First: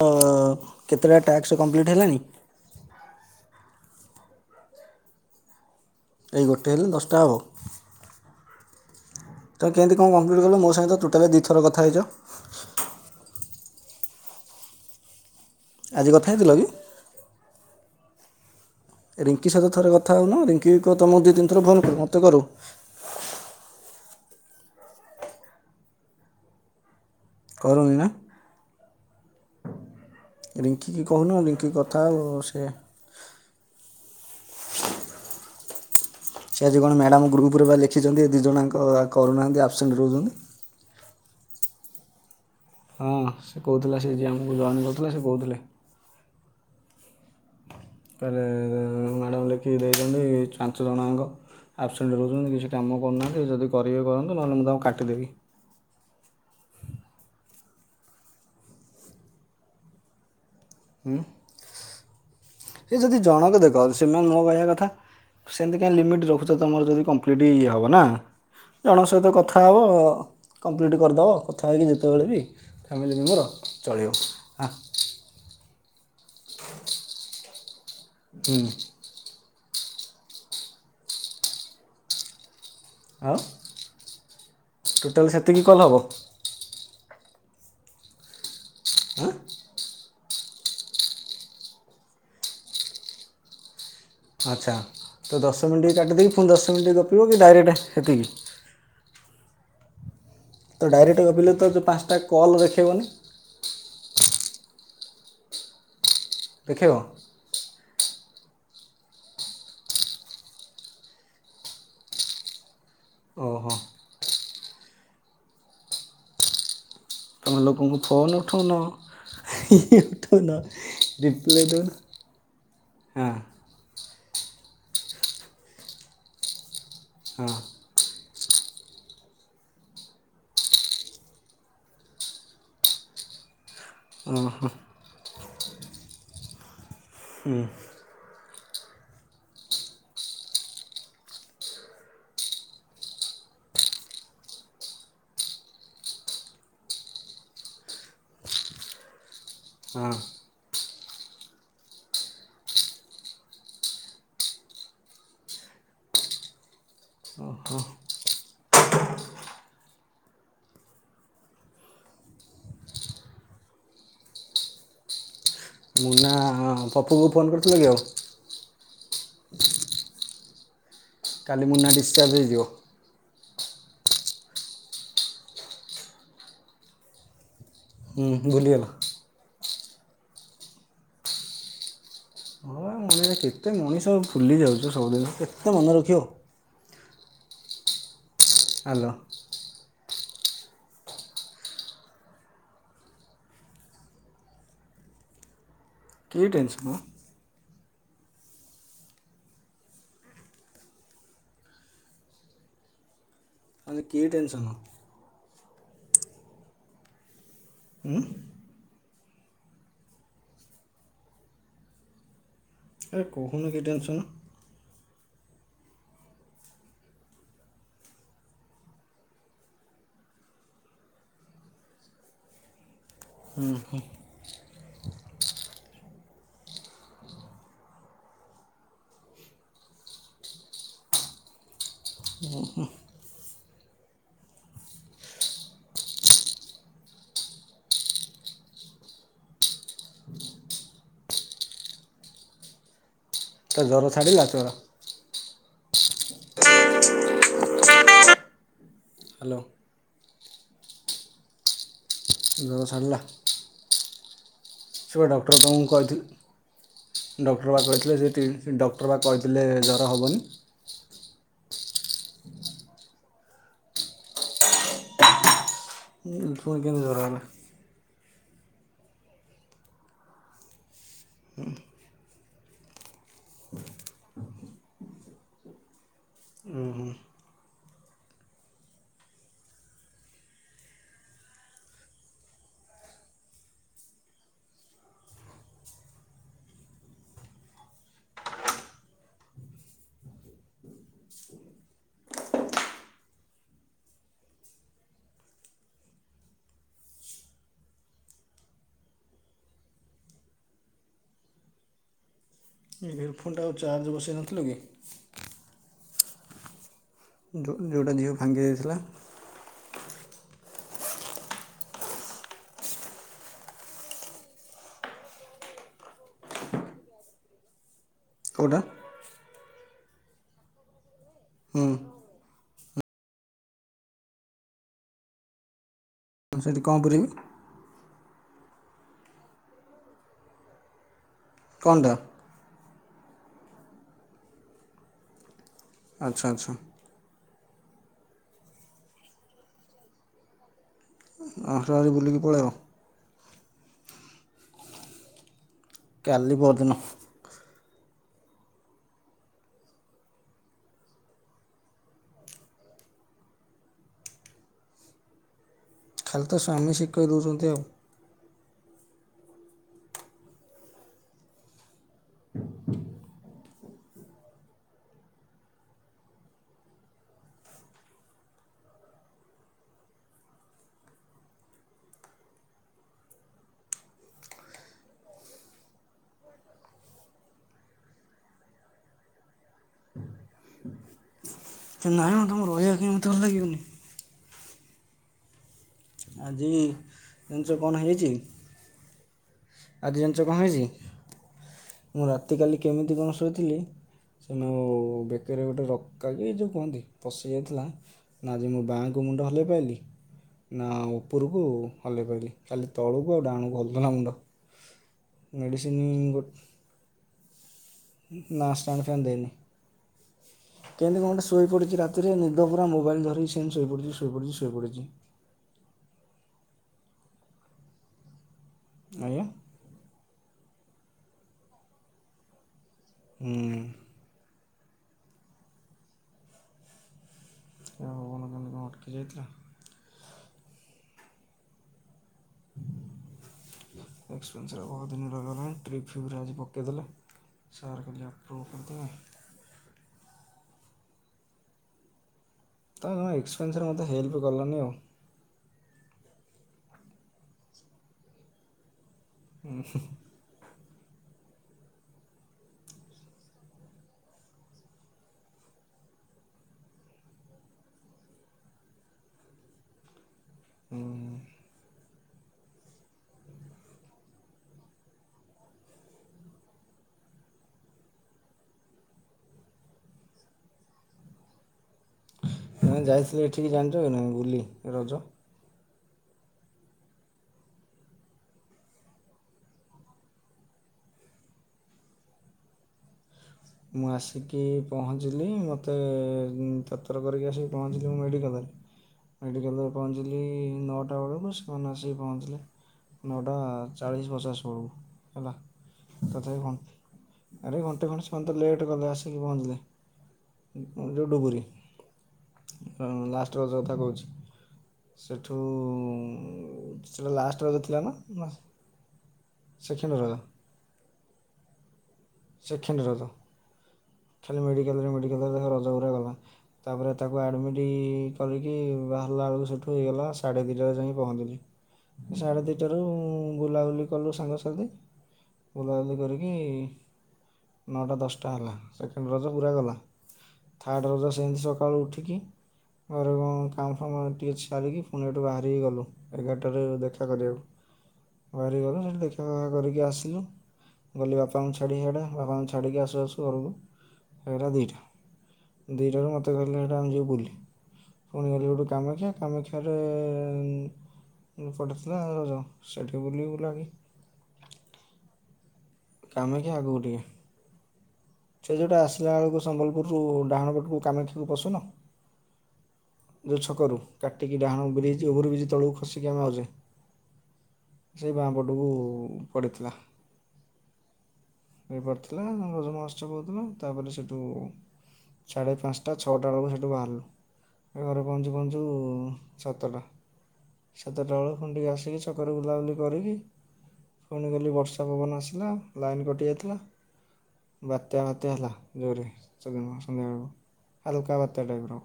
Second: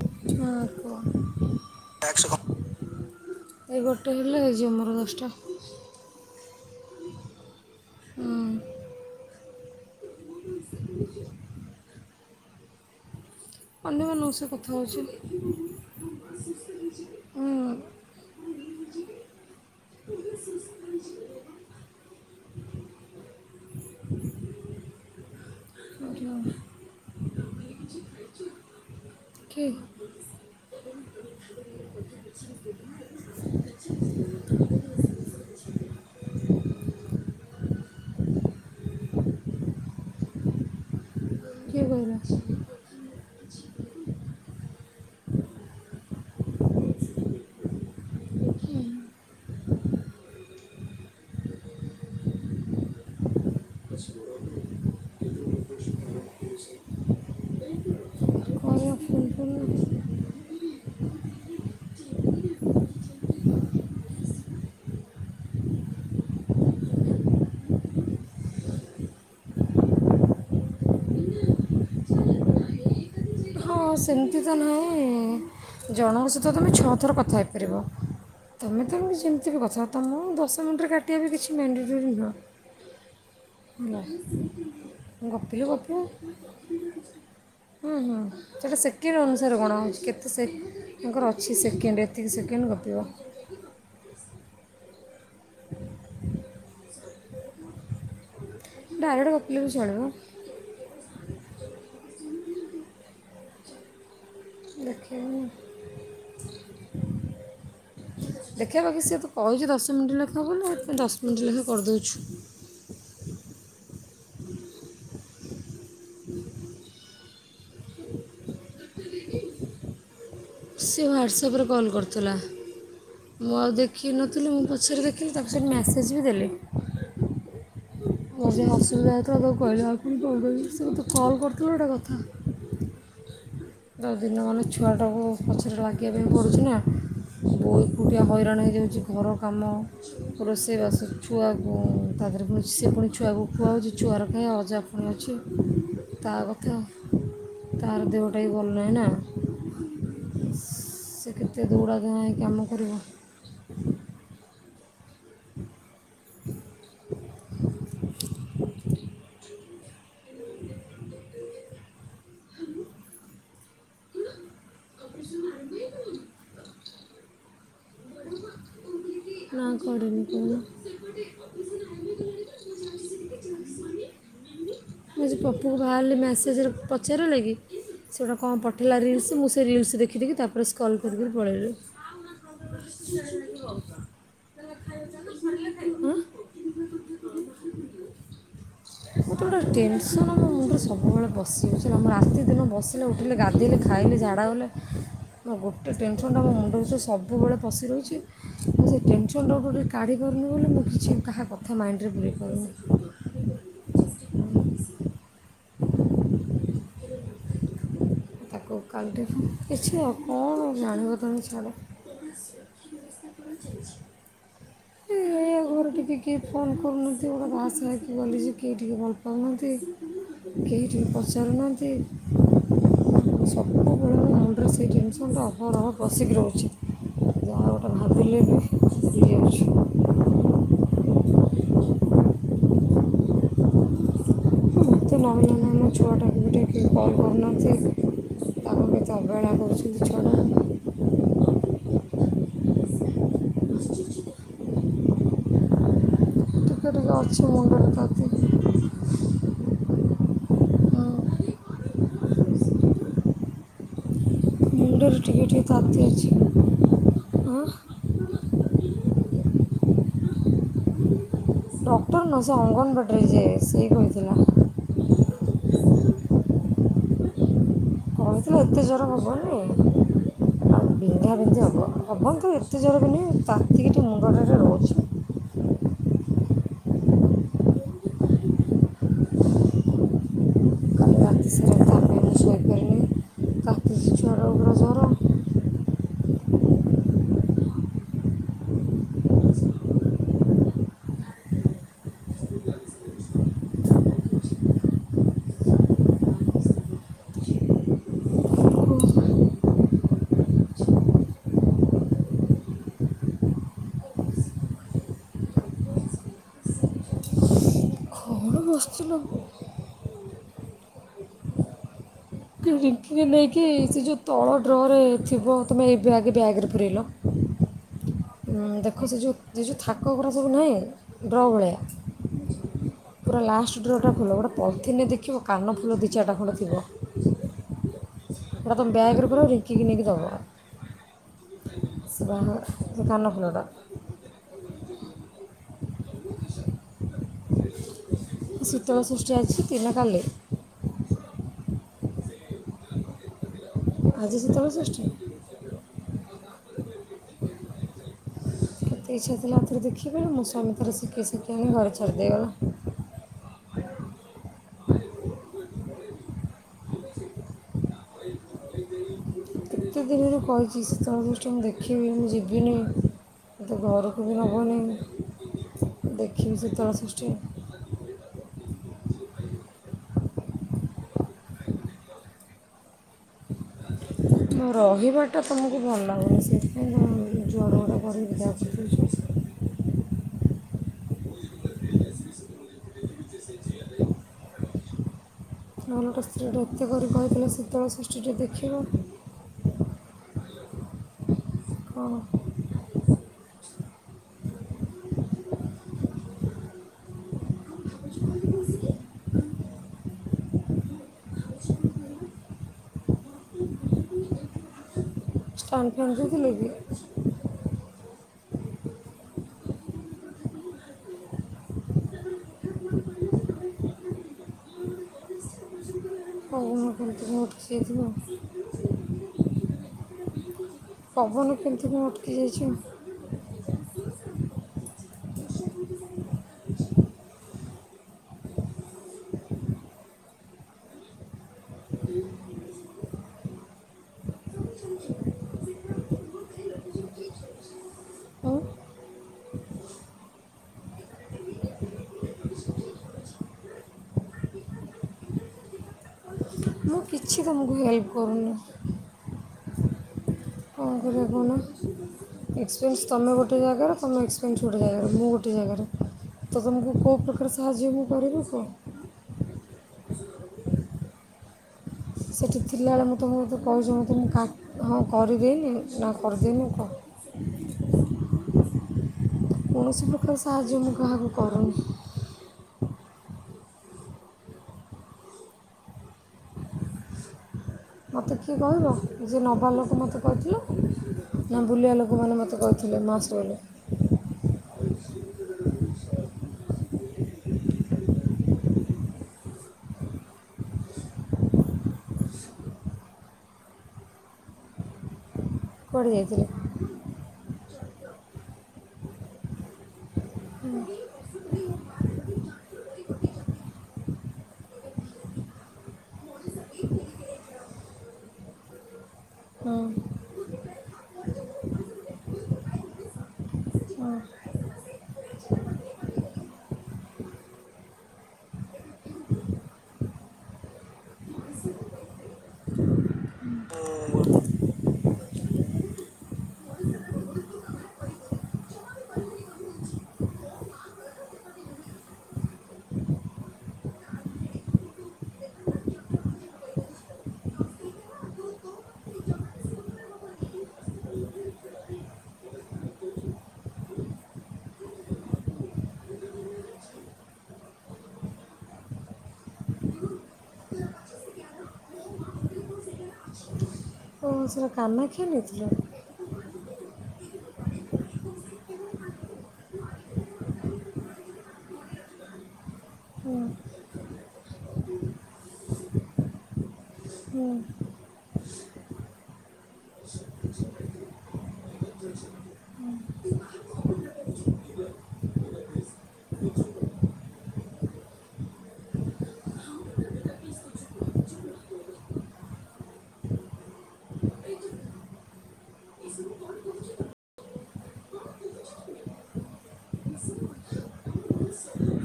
ତ କୁହ କେତେଟା ଟ୍ୟାକ୍ସ [unintelligible] କମ୍ପ୍ଲିଟ୍ ହେଲାଣି ଏ ଗୋଟେ ହେଲେ ହେଇଯିବ ମୋର ଦଶଟା। ଏଇ ଗୋଟେ ହେଲେ ଦଶଟା ହବ। ହୁଁ। ତ କେମିତି କଣ କମ୍ପ୍ଲିଟ କଲ ମୋ ସାଙ୍ଗେରେ ତ ଟୋଟାଲି ଦିଇଥର କଥାହେଇଚ। ଅନ୍ୟମାନଙ୍କ ସହ କଥା ହୋଉଚି। ଆଜି କଥା ହେଇଥିଲ କି? ହୁଁ। ରିଙ୍କି ସହିତ ଥରେ କଥା ହୋଉନ। ରିଙ୍କିକୁ କୁହ ତମକୁ ଦିଇ ତିିନିଥର ଫୋନ କରୁ ମତେ କରୁ। [inaudible] କରୁନି ନା। [unintelligible] ରିଙ୍କିକି କୋହୁନ ରିଙ୍କି କଥା ହୋଉ ସେ ସେ ଆଜି କଣ ମ୍ୟାଡମ ଗ୍ରୁପରେ ବା ଲେଖିଚନ୍ତି ଏ ଦିଇ ଜଣ ଯାକ କରୁନାହାନ୍ତି ଆପସେଣ୍ଟ ରହୁଚନ୍ତି। କିଏ କହିଲା ସି ହଁ ସେ କୋହୁଥିଲା ସେ ଯିଏ ଆମକୁ ଜଏନ୍ କରିଥିଲା ସେ କୋହୁଥିଲେ। ତାପରେ ମ୍ୟାଡାମ ଲେଖିକି ଦେଇଚନ୍ତି ପାଞ୍ଚ ଜଣ‌ଆଙ୍କା ଆପସେଣ୍ଟ ରହୁଚନ୍ତି କିଛି କାମ କରୁନାହାନ୍ତି। ଯଦି କରିବେ କରନ୍ତୁ ନହେଲେ ମୁଁ ତାଙ୍କୁ କାଟିଦେବି। କହିଲା ଫୋନ୍ ଫୋନ୍ ଉଁ ସେ ଯଦି ଜଣକ ଦେଖ ସେମାନେ ମୋ କହିବା କଥା ସେମିତି କାଇଁ ଲିମିଟ୍ ରଖୁଚ। ତମର ଯଦି କମ୍ପ୍ଲିଟ୍ ଇଏ ହବ ନା। ଜଣଙ୍କ ସହିତ କଥା ହବ କମ୍ପ୍ଲିଟ୍ କରିଦବ କଥା ହେଇକି ଯେତେବେଳେ ବି। ଫ୍ୟାମିଲି ମେମ୍ବର ହଁ ଚଳିବ ସେମିତି ତ ହଁ ନାହିଁ ଜଣଙ୍କ ସହିତ ତମେ ଛଅ ଥର କଥା ହେଇପାରିବ। ହୁଁ ତମେ ତମ ଯେମିତି ବି କଥା ବାର୍ତ୍ତା ମୁଁ ଦଶ ମିନିଟରେ କାଟିବା ବି କିଛି ମ୍ୟାଣ୍ଡେଟୋରି ନୁହଁ। ଆଉ ଟୋଟାଲ୍ ନା ସେତିକି ଗପିବେ କଲ୍ ହେବ ଗପିବେ। ହୁଁ ହୁଁ ସେଟା ସେକେଣ୍ଡ ହଁ ଅନୁସାରେ ଗଣା ହୋଉଚି କେ ତେ ସେ ତାଙ୍କର ଅଛି ସେକେଣ୍ଡ ଏତିକି ସେକେଣ୍ଡ ଗପିବ। ଆଚ୍ଛା ତ ଦଶ ମିନିଟ କାଟି ଦେଇକି ଫୁଣି ଦଶ ମିନିଟରେ ଗପିବୁ କି ଡାଇରେକ୍ଟ ହେତିକି। ଡାଇରେକ୍ଟ ଗପିଲେ ବି ଚଳିବ। ତ ଡାଇରେକ୍ଟ ଗପିଲେ ତ ଯୋଉ ପାଞ୍ଚଟା କଲ୍ ଦେଖେଇବନି। ଦେଖେଇବନି। ଦେଖେଇବ? ଦେଖେଇବ କି ସିଏ ତ କହିଚି ଦଶ ମିନିଟ ଲେଖା ବୋଲି ସେ ଦଶ ମିନିଟରେ ବି କରିଦୋଉଚୁ। ଓହୋ। ତମେ ଲୋକଙ୍କୁ ଫୋନ ଉଠଉନ। ଦିନ ସିଏ ହ୍ୱାଟ୍ସଆପ୍ରେ ଜିତିଲ କଲ୍ କରିଥିଲା ହଁ। ମୁଁ ଆଉ ଦେଖି ନଥିଲି ମୁଁ ପଛରେ ଦେଖିଲି ତାପରେ ସେଠୁ ମ୍ୟାସେଜ୍ ବି ଦେଲେନି। ହଁ। ଯଦି ଅସୁବିଧା ହେଇଥିବ ତାକୁ କହିଲେ ଆଉ [unintelligible] ସେ ମତେ କଲ୍ କରିଥିଲ ଗୋଟେ କଥା। ତ ଦିନ ମାନେ ଓହୋ ଛୁଆଟା କୁ ପଛରେ ଲାଗିବା ପାଇଁ ପଡୁ଼ଚି ନା। ହୁଁ। ବୋଉ ଏକୁଟିଆ ହଇରାଣ ହେଇଯାଉଛି ଘର କାମ ରୋଷେଇ ବାସ ଛୁଆକୁ ତାପରେ ପୁଣି ସିଏ ପୁଣି ଛୁଆକୁ ଖୁଆଉଛି ଛୁଆର କାହିଁ ଅଜା ପୁଣି ଅଛି ତା କଥା ତାର ଦେହ ଟା ବି ଭଲ ନାହିଁ ନା। ହଁ। ସେ କେତେ ଦୌଡ଼ା ଧାଁ ହେଇ କାମ କରିବ। [unintelligible] ମୁନା ପପୁ କୁ ଫୋନ୍ କରିଥିଲୁ କି ଆଉ। ନା କରିନି କହୁନ। କାଲି ମୁନା ଡିସ୍ଚାର୍ଜ ହେଇଯିବ। ମୁଁ କହୁଚି ପପୁ କୁ ବାହାରିଲେ ମେସେଜରେ ପଚାରିଲୁ କି? ସେ ହୁଁ ଗୋଟେ କଣ ଭୁଲିଗଲ ପଠେଇଲା ରିଲସ୍ ମୁଁ ସେ ରିଲସ୍ ଦେଖି ଦେଖି ତାପରେ ସ୍କୋରଲ୍ କରିକରି ପଳେଇଲି। ହଁ। ମାନେ କେତେ ମଣିଷ ଭୁଲି ଯାଉଛି ସବୁଦିନ କେତେ ମନେ ରଖିବ। ହ୍ୟାଲୋ ମତେ ଗୋଟେ ଟେନସନ୍ ମୋ ମୁଣ୍ଡରେ ସବୁବେଳେ ପଶିଯାଉଛି ହେଲା ମୁଁ ରାତିଦିନ ବସିଲେ, ଉଠିଲେ, ଗାଧେଇଲେ, ଖାଇଲେ, ଝାଡ଼ା ଗଲେ ହଁ ଗୋଟେ ଟେନସନ୍ ଟା କି ମୋ ମୁଣ୍ଡ ଟେନସନ୍ ମ? ଭିତରେ ସବୁବେଳେ ପଶି ରହିଛି। ମୁଁ ସେ ଟେନସନ୍ ଟା କୁ କାଢ଼ି ପାରୁନି ବୋଲି ମୁଁ କିଛି କାହା କଥା ମାଇଣ୍ଡି ରେ ପୁରେଇ ପାରୁନି। ମାନେ କି ଟେନସନ୍? ଉଁ ତାକୁ [unintelligible] କିଛି ଆଉ କଣ ଜାଣିବ ତମେ ଛାଡ଼‌। ଆରେ କହୁନୁ କି ଟେନସନ୍। ଘରୁ ଟିକେ କିଏ ଫୋନ କରୁନଥିବ ଗୋଟେ ବାହା ସାହା ହେଇକି ଗଲି ଯେ କେହି ଟିକଏ ଭଲ ପାଉନାହାନ୍ତି। କେହି ଟିକେ ପଚାରୁନାହାନ୍ତି। ହୁଁ ହୁଁ। ମୋର ସେହି ଟେନସନ୍ ଟା ଅହରହ ପଶିକି ରହୁଛି ଯାହା ଗୋଟେ ଭାବିଲେ ବି [unintelligible] ଉଁ ହୁଁ। ମତେ ନହେଲା ନାହିଁ ମୋ ଛୁଆଟା କୁ ବି ଟିକେ କେହି କଲ୍ କରୁନାହାନ୍ତି। ତାକୁ କେତେ ଅବହେଳା କରୁଛନ୍ତି ଜଣା [unintelligible] ତା ଜର ଛାଡ଼ିଲା ଜର? ଟିକେ ଟିକେ ଅଛି। ମୁଣ୍ଡରେ ତାତି ହଁ, ହାଲୋ। ଜର ଛାଡି଼ଲା। ମୁଣ୍ଡରେ ଛୁଆ ଟିକେ ଡକ୍ଟର ଟିକେ ତମକୁ ତାତି ଅଛି କହିଥିବେ ହଁ ଡକ୍ଟର ପା କହି ସେ ଡକ୍ଟର ବା କହିଥିଲେ ଜର ହବନି। ଡକ୍ଟର ନୁହଁ ସେ ଅଙ୍ଗନବାଡ଼ି ରେ ଯିଏ ସେ କହିଥିଲା। [unintelligible] ପୁଣି କେମିତି ଜର ହେଲା? କହିଥିଲେ ଏତେ ଜୋର ହବନି ଆଉ ବିନ୍ଧା ବିନ୍ଧି ହବ ହବନି ତ ଏତେ ଜୋର ବି ନୁହେଁ ତାତିକି ଟିକେ ମୁଣ୍ଡଟାରେ ରହୁଛି। ଓହୋ। କାଲି ରାତି ସାରା ତାପରେ ଶୋଇପାରିନି କାତିଛି ଛୁଆର ପୁରା ଜ୍ଵର ଏ ହେଡ଼ଫୋନ ଟାକୁ ଚାର୍ଜ ବସେଇ ନଥିଲ କି? ଯୋଉ ଯୋଉଟା ଝିଅ କ'ଣ ଭାଙ୍ଗି ଦେଇଥିଲା? ବସିଥିଲ କିି ରିଙ୍କି କି ନେଇକି ସେ ଯୋଉ ତଳ ଡ୍ରରେ ଥିବ ତୁମେ ଏ ବ୍ୟାଗ୍ ବ୍ୟାଗରେ ପୁରେଇଲ। କେଉଁଟା ଦେଖ ସେ ଯେଉଁ ସେ ଯେଉଁ ଥାକ ଗୁଡ଼ା ସବୁ ନାହିଁ ଡ୍ର ଭଳିଆ। ହୁଁ ପୁରା ଲାଷ୍ଟ ଡ୍ର ଟା ଖୋଲ ଗୋଟେ ପଲିଥିନରେ ଦେଖିବ କାନ ଫୁଲ ଦି ଚାରିଟା ଖଣ୍ଡେ ହଁ ଥିବ ସେଇଠି କଣ କରିବି? ପୁରା ତମ ବ୍ୟାଗରେ ପୁରାଅ ରିଙ୍କି କି ନେଇକି ଦବ। କଣ ଟା? ଗହଣା ଟା କାନ ଫୁଲ ଟା। ଆଚ୍ଛା ଆଚ୍ଛା। ଶୀତଳ ଷଷ୍ଠୀ ଆଜି କି ନା କାଲି? ଆଶ ଆଜି ବୁଲିକି ପଳେଇବ। ଆଜି ଶୀତଳ ଷଷ୍ଠୀ? କାଲି ପରଦିନ କେତେ ଇଚ୍ଛା ଥିଲା ଆର ଥର ଦେଖିବାକୁ ମୋ ସ୍ୱାମୀ ତାର ଶିଖେଇ ଶିଖେଇ ଘରେ ଛାଡ଼ି ଦେଇଗଲା। ଖାଲି ତ ସ୍ୱାମୀ ଶିଖେଇଦୋଉଛନ୍ତି ଆଉ। କେତେ ଦିନରୁ କହିଛି ଶୀତଳଷଷ୍ଠୀ ମୁଁ ଦେଖିବି ମୁଁ ଯିବିନି। ତ ଘରକୁ ବି ନବନି ଦେଖିବି ଶୀତଳ ଷଷ୍ଠୀ। ମୋ ରହିବାଟା ତମକୁ ଭଲ ଲାଗୁନି ସେଇଥିପାଇଁ ତମେ ଜୁଆଡୁ ଗୋଟା କରିକି ବିଦା କରିଦୋଉଚ। ହେ ନାଇମ ତମ ରହିବା କାଇଁ ମୋତେ ଭଲ ଲାଗିବନି। ନହେଲେ ଗୋଟେ ସ୍ତ୍ରୀଟେ ଆଜି ଏତେ କରି କହିଥିଲେ ଜାଣିଛ ଶୀତଳ କ'ଣ ଷଷ୍ଠୀ ହେଇଛି ଟିକେ ଦେଖିବ। ଆଜି ଜାଣିଚ କଣ ହେଇଛି କ'ଣ ମୁଁ ରାତି କାଲି କେମିତି କଣ ଶୋଇଥିଲି ସେ ମାନେ ଯୋଉ ବେକେରେ ଗୋଟେ ରକା କି ଏ ଯଉ କୁହନ୍ତି ପଶି ଯାଇଥିଲା। ନା ଆଜି ମୁଁ ବାଆଁଙ୍କୁ ମୁଣ୍ଡ ହଲେଇ ପାଇଲିି ନା ଉପରକୁ ହଲେଇ ପାଇଲି। ଖାଲି ତଳକୁ ଆଉ ଡାହାଣୁକୁ ହଲୁଥିଲା ମୁଣ୍ଡ। ଷ୍ଟାଣ୍ଡ ମେଡ଼ିସିନି ଫ୍ୟାନ୍ ଗୋ ଦେଇଥିଲେ କି ନା ଷ୍ଟାଣ୍ଡ ଫ୍ୟାନ୍ ଦେଇନି। କେମିତି କଣ ଗୋଟେ ଶୋଇପଡ଼ିଛି ରାତିରେ ନିଦ ପୁରା ମୋବାଇଲ ଧରିକି ସେମିତ ଶୋଇପଡ଼ିଛି ଶୋଇପଡ଼ିଛି ଶୋଇପଡ଼ିଛି। ଓହୋ କେମିତି କଣ ଗୋଟେ ପଶିଯାଇଥିବ ଆଉ। ଆଜ୍ଞା। ପବନ କେମିତି କଣ ଅଟକି ଯାଇଛି ଆଉ। ହୁଁ। ପବନ କେମିତି କଣ ଅଟକି ଯାଇଥିଲା। ହୁଁ। ଏକ୍ସପେନ୍ସ ରେ ବହୁତ ଦିନ ରହିଗଲାଣି ଟ୍ରିପ ଫ୍ରିପ୍ ରେ ଆଜି ପକେଇଦେଲେ। ସାର୍ କାଲି ଆଉ ଆପ୍ରୁଭ କରିଦେବେ। ତମେ ଜମା ଏକ୍ସପେନ୍ସରେ ମୋତେ ହେଲ୍ପ କଲନି ଆଉ। ମୁଁ କିଛି ତମକୁ ହେଲ୍ପ କରୁନି। ଉ ହୁଁ। କଣ କରିବା କହୁନ? ଏକ୍ସପେନ୍ସ ତମେ ଗୋଟେ ଜାଗାରେ ତମ ଏକ୍ସପେନ୍ସ ଗୋଟେ ଜାଗାରେ ମୁଁ ଗୋଟେ ଜାଗାରେ। ତ ତୁମକୁ କେଉଁ ପ୍ରକାର ସାହାଯ୍ୟ ମୁଁ କରିବ କୁହ। ଉହୁଁ। ସେଇଠି ଥିଲାବେଳେ ମୁଁ ତୁମକୁ ମୋତେ କହିଛି ମୋତ କା ହଁ କରିଦେଇନି ନା କରିଦେଇନି କୁହ? କୌଣସି ପ୍ରକାର ସାହାଯ୍ୟ ମୁଁ କାହାକୁ କରୁନି। ନାଇଁ ଯାଇଥିଲି ଏଠିକି ଜାଣିଚ କି ନାଇଁ ବୁଲି ରଜ? ମୋତେ କିଏ କହିବ ଯିଏ ନେବା ଲୋକ ମୋତେ କହିଥିଲେ ନା ବୁଲିବା ଲୋକମାନେ ମୋତେ କହିଥିଲେ। [unintelligible] ମାସ ରଲେ ମୁଁ ଆସିକି ପହଞ୍ଚିଲି ମୋତେ ତତର କରିକି ଆସିକି ପହଞ୍ଚିଲି ମୁଁ ମେଡ଼ିକାଲରେ ମେଡ଼ିକାଲରେ ପହଞ୍ଚିଲି ନଅଟା ବେଳକୁ ସେମାନେ ଆସିକି ପହଞ୍ଚିଲେ ନଅଟା ଚାଳିଶ ପଚାଶ ବେଳକୁ ହେଲା। କୁଆଡ଼େ ଯାଇଥିଲେ ତଥାପି ଘ ଆରେ ଘଣ୍ଟେ ଖଣ୍ଟେ ସମୟ ତ ଲେଟ୍ କଲେ ଆସିକି ପହଞ୍ଚିଲେ। ଯୋଉ ଡୁବୁରି ଲାଷ୍ଟ ରଜ କଥା କହୁଛି। ସେଠୁ ସେଟା ଲାଷ୍ଟ ରଜ ଥିଲା ନା ନା? ହୁଁ [unintelligible] ସେଖେଣ୍ଡ ରଜ। ହଁ। ଖାଲି ମେଡ଼ିକାଲରେ ମେଡ଼ିକାଲରେ [unintelligible] ଗଲା। ତା ପରେ ତାକୁ ଆଡ଼ମିଟ୍ କରିକି ବାହାରିଲା ବେଳକୁ ସେଇଠୁ ହେଇଗଲା ସାଢ଼େ ଦିଟାରେ ଯାଇ ପହଞ୍ଚିଲି ସାଢ଼େ ଦୁଇଟାରୁ ବୁଲାବୁଲି କଲୁ ସାଙ୍ଗସାଥି ବୁଲାବୁଲି କରିକି ନଅଟା ଦଶଟା ହେଲା ସେକେଣ୍ଡ ରଜ ପୁରା ଗଲା। ଥାର୍ଡ଼ ରଜ ସେମିତି ସକାଳୁ ଉଠିକି ଘରେ କଣ କାମ ଫାମ ଟିକେ ସାରିକି ପୁଣି ଏଠୁ ବାହାରିକି ଗଲୁ। ଏଗାରଟାରେ ଦେଖା କରିବାକୁ ବାହାରି ଗଲୁ ସେଠି ଦେଖା କରିକି ଆସିଲୁ। ଗଲି ବାପାଙ୍କୁ ଛାଡ଼ି ହିଆଡ଼େ ବାପାଙ୍କୁ ଛାଡ଼ିକି ଆସୁ ଆସୁ ଘରକୁ ସେଇଟା ଦୁଇଟା ଦୁଇଟାରୁ ମୋତେ କହିଲେ ହେଟା ଆମେ ଯିବୁ ବୁଲି। ପୁଣି ଗଲେ ଗୋଟେ କାମାକ୍ଷା କାମାକ୍ଷରେ ପଠେଇଥିଲା ଆ ର ଯ ସେଇଠି ବୁଲି ବୁଲା କି ଓହୋ ସେଟା କାମାକ୍ଷା ନେଇଥିଲ? କାମାକ୍ଷା ଆଗକୁ ଟିକେ। ସେ ଯୋଉଟା ଆସିଲା ବେଳକୁ ସମ୍ବଲପୁରରୁ ଡାହାଣ ପେଟକୁ କାମାକ୍ଷାକୁ ପସୁନ ହୁଁ ଯେଉଁ ଛକରୁ କାଟିକି ଡାହାଣ ବ୍ରିଜ୍ ହେଇଛି ଓଭର ବ୍ରିଜ୍ ତଳକୁ ଖସିକି ଆମେ ଆଉଛେ ହୁଁ। ସେଇ ବାଁପଟକୁ ପଡ଼ିଥିଲା। ହେଇପାରୁଥିଲା ସବୁ ମହୋସ୍ଛବ ହଉଥିଲା ତାପରେ ସେଠୁ ସାଢ଼େ ପାଞ୍ଚଟା ଛଟା ବେଳକୁ ସେଠୁ ବାହାରିଲୁ। ଘରେ ପହଞ୍ଚୁ ପହଞ୍ଚୁ ସାତଟା। ସାତଟା ବେଳକୁ ପୁଣି ଟିକେ ଆସିକି ଛକରେ ବୁଲାବୁଲି କରିକି ପୁଣି ଗଲି ବର୍ଷା ପବନ ଆସିଲା ଲାଇନ୍ କଟି ଯାଇଥିଲା। ବାତ୍ୟା ବାତ୍ୟା ହେଲା ଜୋରେ ସଦ ସନ୍ଧ୍ୟାବେଳକୁ ହାଲୁକା ବାତ୍ୟା ଟାଇପ ର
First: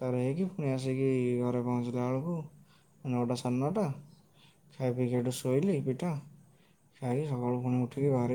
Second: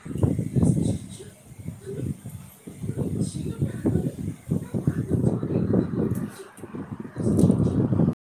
ତାର ହେଇକି ପୁଣି ଆସିକି ଘରେ ପହଞ୍ଚିଲା ବେଳକୁ ନଅଟା ସାଢ଼େ ନଅଟା। ଖାଇ ପିକି ହେଠୁ ଶୋଇଲି ପିଠା ଖାଇକି ସକାଳୁ ପୁଣି ଉଠିକି ବାହାରି